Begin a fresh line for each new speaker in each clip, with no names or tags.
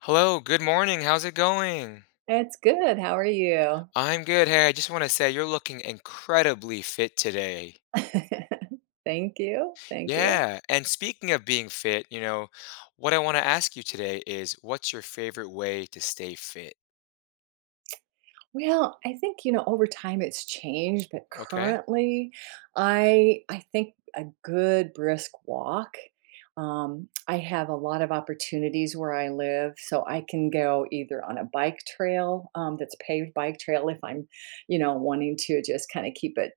Hello, good morning. How's it going?
It's good. How are you?
I'm good. Hey, I just want to say you're looking incredibly fit today.
Thank you. Thank you.
Yeah. And speaking of being fit, what I want to ask you today is what's your favorite way to stay fit?
Well, I think, you know, over time it's changed, but
Okay.
currently I think a good brisk walk. I have a lot of opportunities where I live, so I can go either on a bike trail that's paved bike trail if I'm, you know, wanting to just kind of keep it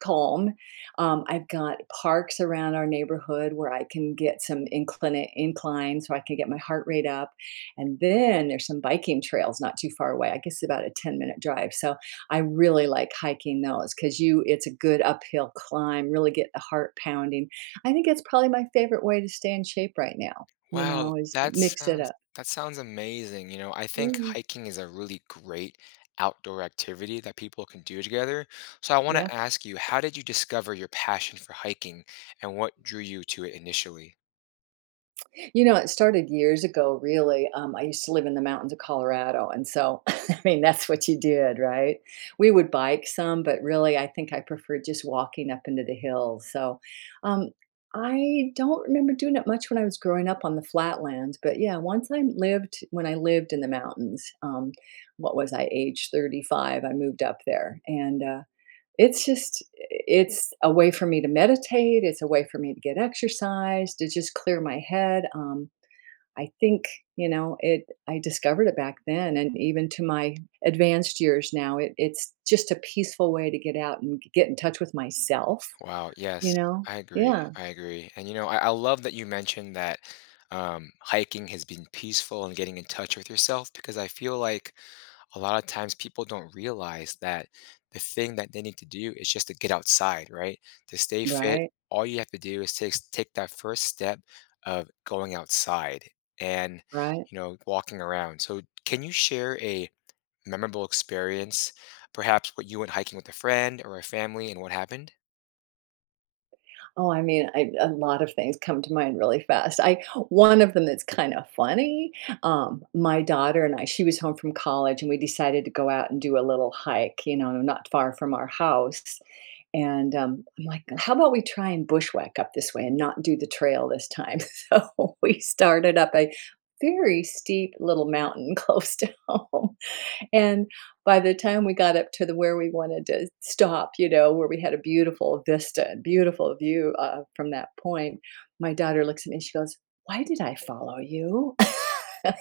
calm. I've got parks around our neighborhood where I can get some incline so I can get my heart rate up, and then there's some biking trails not too far away. I guess it's about a ten-minute drive, so I really like hiking those because you it's a good uphill climb, really get the heart pounding. I think it's probably my favorite way to stay in shape right now, you
Wow,
know, is
that
mix it
sounds
up.
that sounds amazing. You know, I think
Mhm.
hiking is a really great outdoor activity that people can do together. So I want
Yeah.
to ask you, how did you discover your passion for hiking and what drew you to it initially?
You know, it started years ago, really. I used to live in the mountains of Colorado, and so, I mean, that's what you did, right? We would bike some, but really, I think I preferred just walking up into the hills. So, um, I don't remember doing it much when I was growing up on the flatlands, but yeah, once I lived when I lived in the mountains, what was I, age 35, I moved up there, and it's just it's a way for me to meditate. It's a way for me to get exercise to just clear my head. I think, you know, it I discovered it back then, and even to my advanced years now, it's just a peaceful way to get out and get in touch with myself,
Wow,
you
yes,
know?
I agree.
Yeah.
I agree. And you know, I love that you mentioned that hiking has been peaceful and getting in touch with yourself because I feel like a lot of times people don't realize that the thing that they need to do is just to get outside, right? To stay fit,
Right.
all you have to do is take that first step of going outside and,
Right.
walking around. So can you share a memorable experience, perhaps what you went hiking with a friend or a family and what happened?
Oh, I mean, a lot of things come to mind really fast. I One of them that's kind of funny. My daughter and I, she was home from college, and we decided to go out and do a little hike. You know, not far from our house. And, I'm like, "How about we try and bushwhack up this way and not do the trail this time?" So we started up a very steep little mountain close to home, and by the time we got up to the where we wanted to stop, you know, where we had a beautiful vista, beautiful view, from that point, my daughter looks at me and she goes, "Why did I follow you?"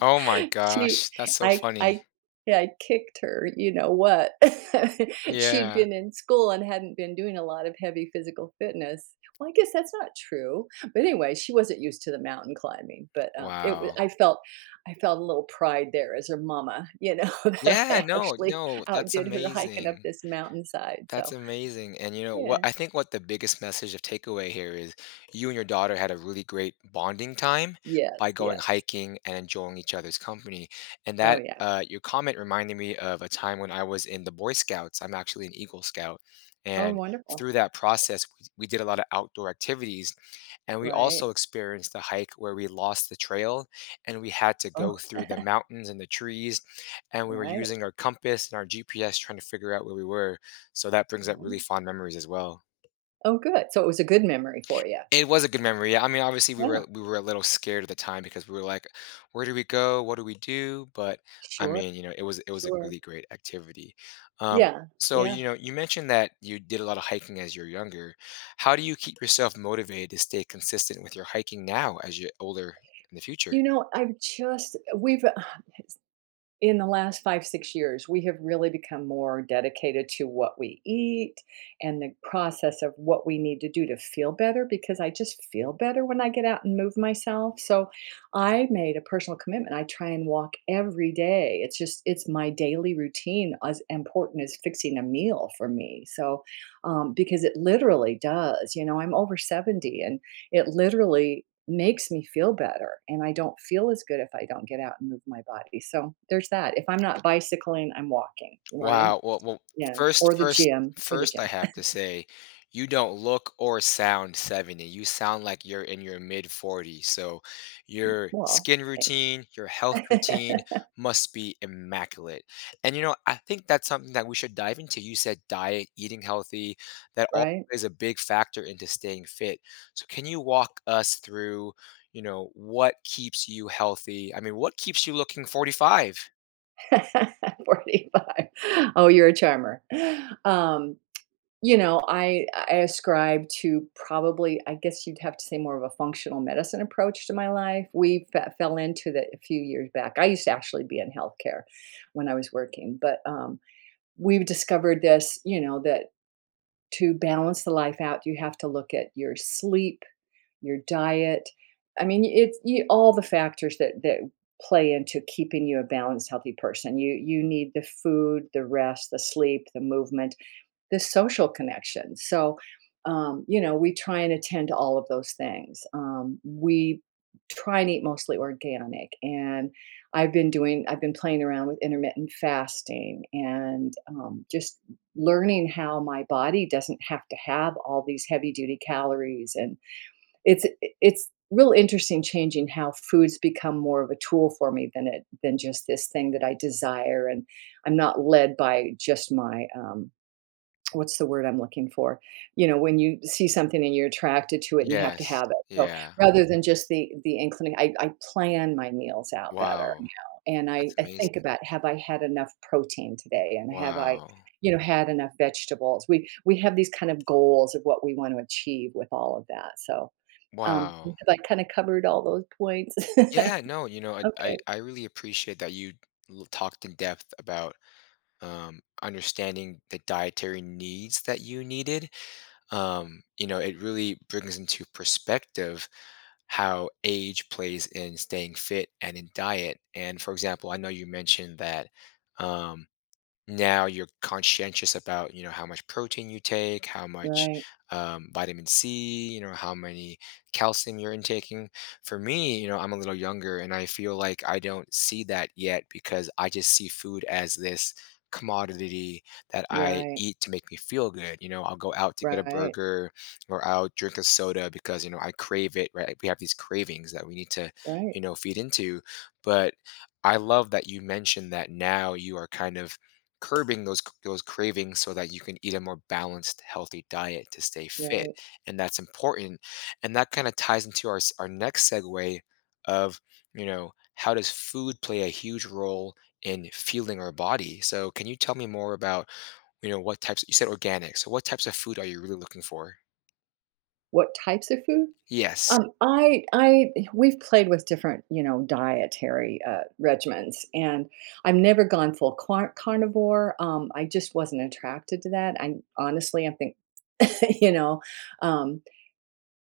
Oh my
She
gosh, that's so
I
funny.
I I kicked her, you know what. She'd
Yeah.
been in school and hadn't been doing a lot of heavy physical fitness. Well, I guess that's not true, but anyway, she wasn't used to the mountain climbing, but, it was.
Wow.
I felt a little pride there as her mama, you know, that
Yeah,
I
no,
actually
no, that's
outdid her hiking up
amazing.
this mountainside,
That's
so
amazing. And you know what
yeah.
I think what the biggest message of takeaway here is, you and your daughter had a really great bonding time by
Yes,
going
yes.
hiking and enjoying each other's company. And
Oh,
that
yeah.
your comment reminded me of a time when I was in the Boy Scouts. I'm actually an Eagle Scout.
Oh,
And
wonderful.
through that process, we did a lot of outdoor activities. And we
Right.
also experienced a hike where we lost the trail and we had to go
Oh,
through the mountains and the trees. And we were
right,
using our compass and our GPS trying to figure out where we were. So that brings up
right.
really fond memories as well.
Oh, good. So it was a good memory for you.
It was a good memory, yeah, I mean, obviously, we were
Yeah.
we were a little scared at the time because we were like, "Where do we go? What do we do?" But, I
Sure,
mean, you know, it was a
sure.
really great activity. Um,
Yeah,
so,
yeah.
you know, you mentioned that you did a lot of hiking as you're younger. How do you keep yourself motivated to stay consistent with your hiking now as you're older in the future?
You know, I've just we've in the last 5, 6 years, we have really become more dedicated to what we eat and the process of what we need to do to feel better, because I just feel better when I get out and move myself. So I made a personal commitment. I try and walk every day. It's my daily routine, as important as fixing a meal for me. So because it literally does, you know, I'm over 70, and it literally makes me feel better, and I don't feel as good if I don't get out and move my body. So there's that. If I'm not bicycling, I'm walking, right?
Wow, well well,
Yeah.
first
Or the
first
gym, or the
first I
gym.
have to say, you don't look or sound 70, you sound like you're in your mid-40s, so your
Well,
skin
thank
routine, your health
think.
routine must be immaculate, and, you know, I think that's something that we should dive into. You said diet, eating healthy, that all
Right?
plays a big factor into staying fit, so can you walk us through, you know, what keeps you healthy? I mean, what keeps you looking 45?
45. Oh, you're a charmer. Um, you know, I ascribe to probably, I guess you'd have to say, more of a functional medicine approach to my life. We fell into that a few years back. I used to actually be in healthcare when I was working, but we've discovered this, you know, that to balance the life out, you have to look at your sleep, your diet. I mean, it's you all the factors that play into keeping you a balanced, healthy person. You need the food, the rest, the sleep, the movement, the social connection. So, you know, we try and attend to all of those things. We try and eat mostly organic, and I've been playing around with intermittent fasting, and just learning how my body doesn't have to have all these heavy duty calories, and it's it's real interesting changing how foods become more of a tool for me than just this thing that I desire, and I'm not led by just my what's the word I'm looking for? You know, when you see something and you're attracted to it and you have to
Yes,
have it. So
yeah.
rather than just the inclina I plan my meals out better
Wow.
now, and
That's
I think
amazing.
about, "Have I had enough protein today, and have I,
Wow.
you know, had enough vegetables?" We have these kind of goals of what we want to achieve with all of that, so,
Wow.
have I kinda covered all those points?
Yeah, no, you know, I I,
Okay.
I really appreciate that you talked in depth about understanding the dietary needs that you needed. You know, it really brings into perspective how age plays in staying fit and in diet. And for example, I know you mentioned that. Um, Now you're conscientious about, you know, how much protein you take, how much
Right.
vitamin C, you know, how many calcium you're intaking. For me, you know, I'm a little younger and I feel like I don't see that yet because I just see food as this commodity that I
Right.
eat to make me feel good. You know, I'll go out to get a
Right.
burger or I'll drink a soda because, you know, I crave it, right? We have these cravings that we need to,
Right.
you know, feed into. But I love that you mentioned that now you are kind of curbing those cravings so that you can eat a more balanced, healthy diet to stay fit,
Right.
and that's important. And that kind of ties into our our next segue of, you know, how does food play a huge role in fueling our body? So can you tell me more about, you know, what types, you said organic, so what types of food are you really looking for?
What types of food?
Yes.
I We've played with different, you know, dietary, regimens, and I've never gone full carnivore. I just wasn't attracted to that. I honestly, I think, you know, um,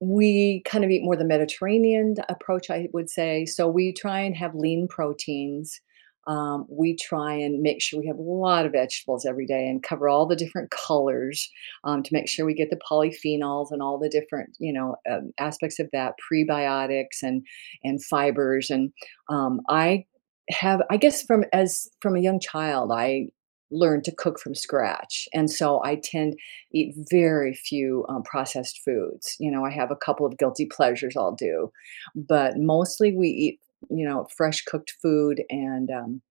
we kind of eat more the Mediterranean approach, I would say. So we try and have lean proteins. We try and make sure we have a lot of vegetables every day and cover all the different colors, to make sure we get the polyphenols and all the different, you know, aspects of that, prebiotics and fibers. And I have, I guess, from as from a young child, I learned to cook from scratch, and so I tend eat very few, processed foods. You know, I have a couple of guilty pleasures I'll do, but mostly we eat, you know, fresh cooked food and,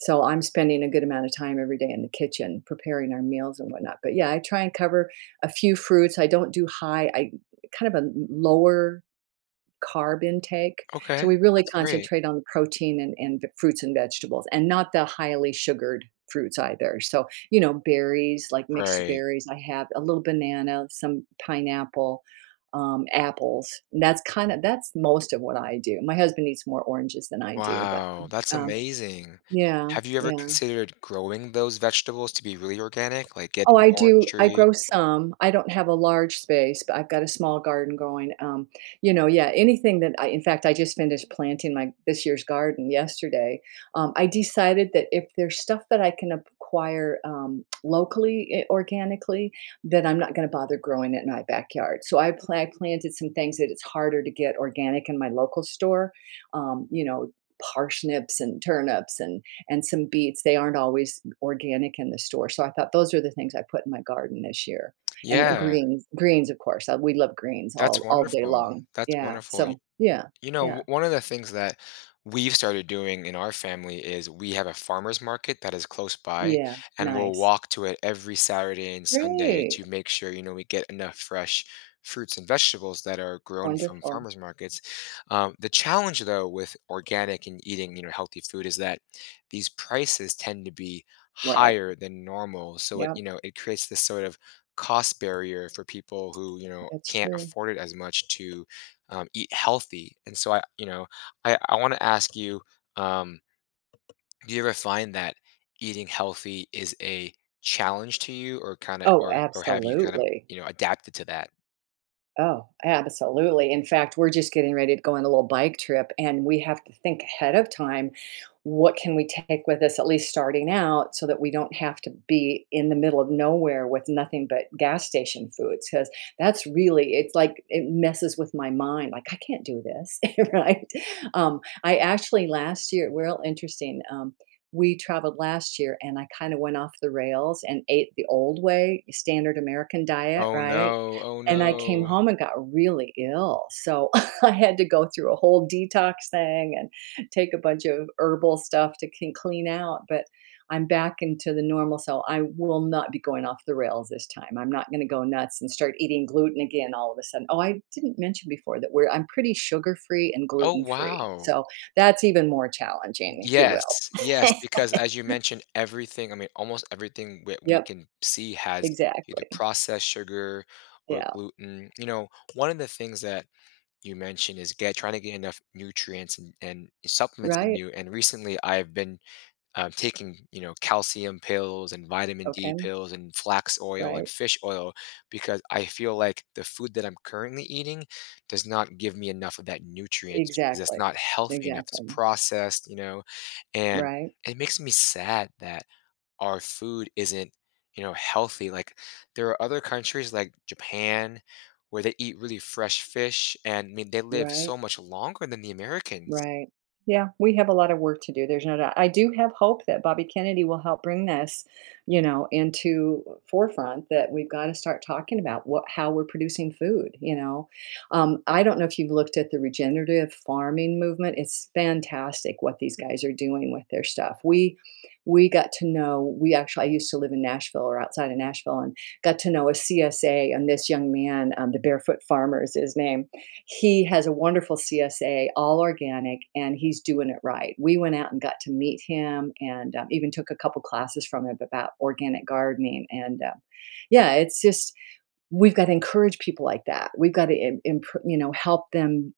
so I'm spending a good amount of time every day in the kitchen preparing our meals and whatnot. But yeah, I try and cover a few fruits. I don't do high, I kind of a lower carb intake.
Okay.
So we really
That's great.
concentrate on protein and the fruits and vegetables, and not the highly sugared fruits either. So, you know, berries, like mixed
Right.
berries, I have a little banana, some pineapple, apples. And that's most of what I do. My husband eats more oranges than I do, but,
Wow, that's
um.
amazing.
Yeah,
Have you ever
yeah.
considered growing those vegetables to be really organic, like getting
Oh,
an
I
orange
do. I
tree?
grow some. I don't have a large space, but I've got a small garden going. You know, yeah, anything that I in fact, I just finished planting my this year's garden yesterday. I decided that if there's stuff that I can acquire, locally, organically, then I'm not going to bother growing it in my backyard. So I planted some things that it's harder to get organic in my local store. You know, parsnips and turnips and some beets. They aren't always organic in the store. So I thought those are the things I put in my garden this year. And
Yeah,
greens, greens, of course. We love greens
that's
all day
wonderful.
long.
That's
Yeah.
wonderful.
So yeah, yeah,
One of the things that we've started doing in our family is we have a farmers market that is close by,
yeah.
and we'll
Nice.
walk to it every Saturday and Sunday
Great.
to make sure, you know, we get enough fresh fruits and vegetables that are grown from
Wonderful.
farmers markets. The challenge, though, with organic and eating, you know, healthy food is that these prices tend to be
Right.
higher than normal. So it,
Yeah.
you know, it creates this sort of cost barrier for people who, you know,
That's
can't
true.
afford it as much to eat healthy. And so I, you know, I want to ask you, um, do you ever find that eating healthy is a challenge to you, or kind of,
Oh,
or have you kind of,
absolutely.
you know, adapted to that?
Oh, absolutely. In fact, we're just getting ready to go on a little bike trip, and we have to think ahead of time what can we take with us, at least starting out, so that we don't have to be in the middle of nowhere with nothing but gas station foods. Because that's really, it's like it messes with my mind. Like, I can't do this, right? I actually last year, real interesting. We traveled last year and I kind of went off the rails and ate the old way, standard American diet,
Oh
right?
no, oh
And I came
no.
home and got really ill, so I had to go through a whole detox thing and take a bunch of herbal stuff to can clean out, but I'm back into the normal, so I will not be going off the rails this time. I'm not gonna go nuts and start eating gluten again all of a sudden. Oh, I didn't mention before that we're I'm pretty sugar-free and
Oh
gluten-free,
wow.
so that's even more challenging, if you
Yes,
will.
yes, because as you mentioned, everything, I mean, almost everything that we
Yep,
can see has either
exactly.
processed sugar or
Yeah,
gluten. You know, one of the things that you mentioned is get trying to get enough nutrients and supplements in
right?
you. And recently, I've been taking, you know, calcium pills and vitamin D
Okay,
pills and flax oil and
right.
fish oil, because I feel like the food that I'm currently eating does not give me enough of that nutrient because it's
Exactly,
not healthy enough. It's
exactly,
processed, you know, and
right.
it makes me sad that our food isn't, you know, healthy. Like, there are other countries like Japan where they eat really fresh fish and I mean they live
Right,
so much longer than the Americans.
right. Yeah, we have a lot of work to do. There's no doubt. I do have hope that Bobby Kennedy will help bring this, you know, into forefront that we've got to start talking about what how we're producing food, you know. I don't know if you've looked at the regenerative farming movement. It's fantastic what these guys are doing with their stuff. We got to know we actually I used to live in Nashville or outside of Nashville and got to know a CSA, and this young man, the Barefoot Farmer is his name. He has a wonderful CSA, all organic, and he's doing it right. We went out and got to meet him, and even took a couple classes from him about organic gardening. And yeah, it's just we've got to encourage people like that. We've got to you know, help them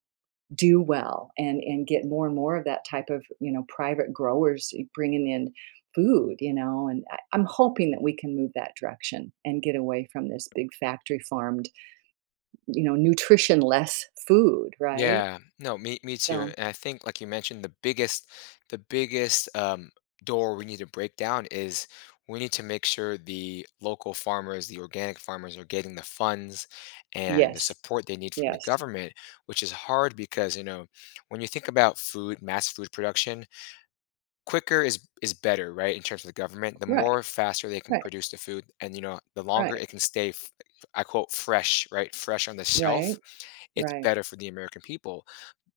do well, and get more and more of that type of, you know, private growers bringing in food, you know. And I'm hoping that we can move that direction and get away from this big factory farmed, you know, nutrition less food, right?
Yeah, no, me too.
So,
And I think, like you mentioned, the biggest door we need to break down is, we need to make sure the local farmers, the organic farmers are getting the funds and the
yes,
support they need from the
yes.
government, which is hard because, you know, when you think about food, mass food production, quicker is better, right, in terms of the government. The more
Right,
faster they can
right,
produce the food and, you know, the longer
right,
it can stay f, I quote, "fresh," right, fresh on the
right,
shelf, it's
right,
better for the American people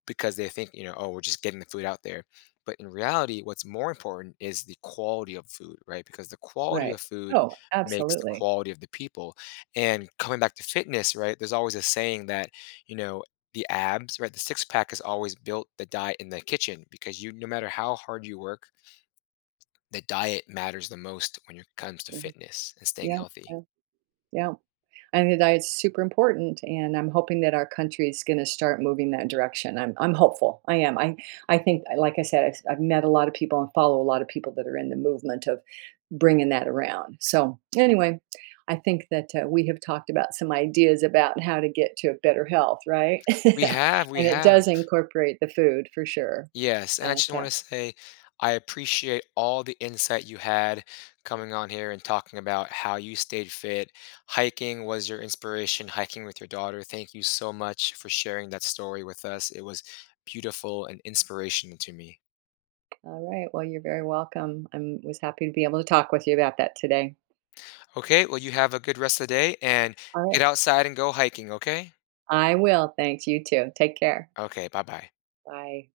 because they think, you know, "Oh, we're just getting the food out there." But in reality, what's more important is the quality of food, right? Because the quality
right.
of food
Oh,
makes the
absolutely.
quality of the people. And coming back to fitness, right, there's always a saying that, you know, the abs, right, the six-pack is always built the diet in the kitchen because you, no matter how hard you work, the diet matters the most when it comes to fitness and staying
Yeah,
healthy.
yeah. Yeah. I think that it's super important, and I'm hoping that our country is gonna start moving that direction. I'm hopeful. I am. I think, like I said, I've met a lot of people and follow a lot of people that are in the movement of bringing that around. So, anyway, I think that, we have talked about some ideas about how to get to a better health, right?
We have, we
And it
have.
does incorporate the food for sure.
Yes, and I just
But,
want to say I appreciate all the insight you had coming on here and talking about how you stayed fit. Hiking was your inspiration, hiking with your daughter. Thank you so much for sharing that story with us. It was beautiful and inspirational to me.
all right, well, you're very welcome. I'm was happy to be able to talk with you about that today.
Okay, well, you have a good rest of the day and
All
get
right.
outside and go hiking, okay?
I will, thanks. You too. Take care.
Okay, bye bye.
Bye.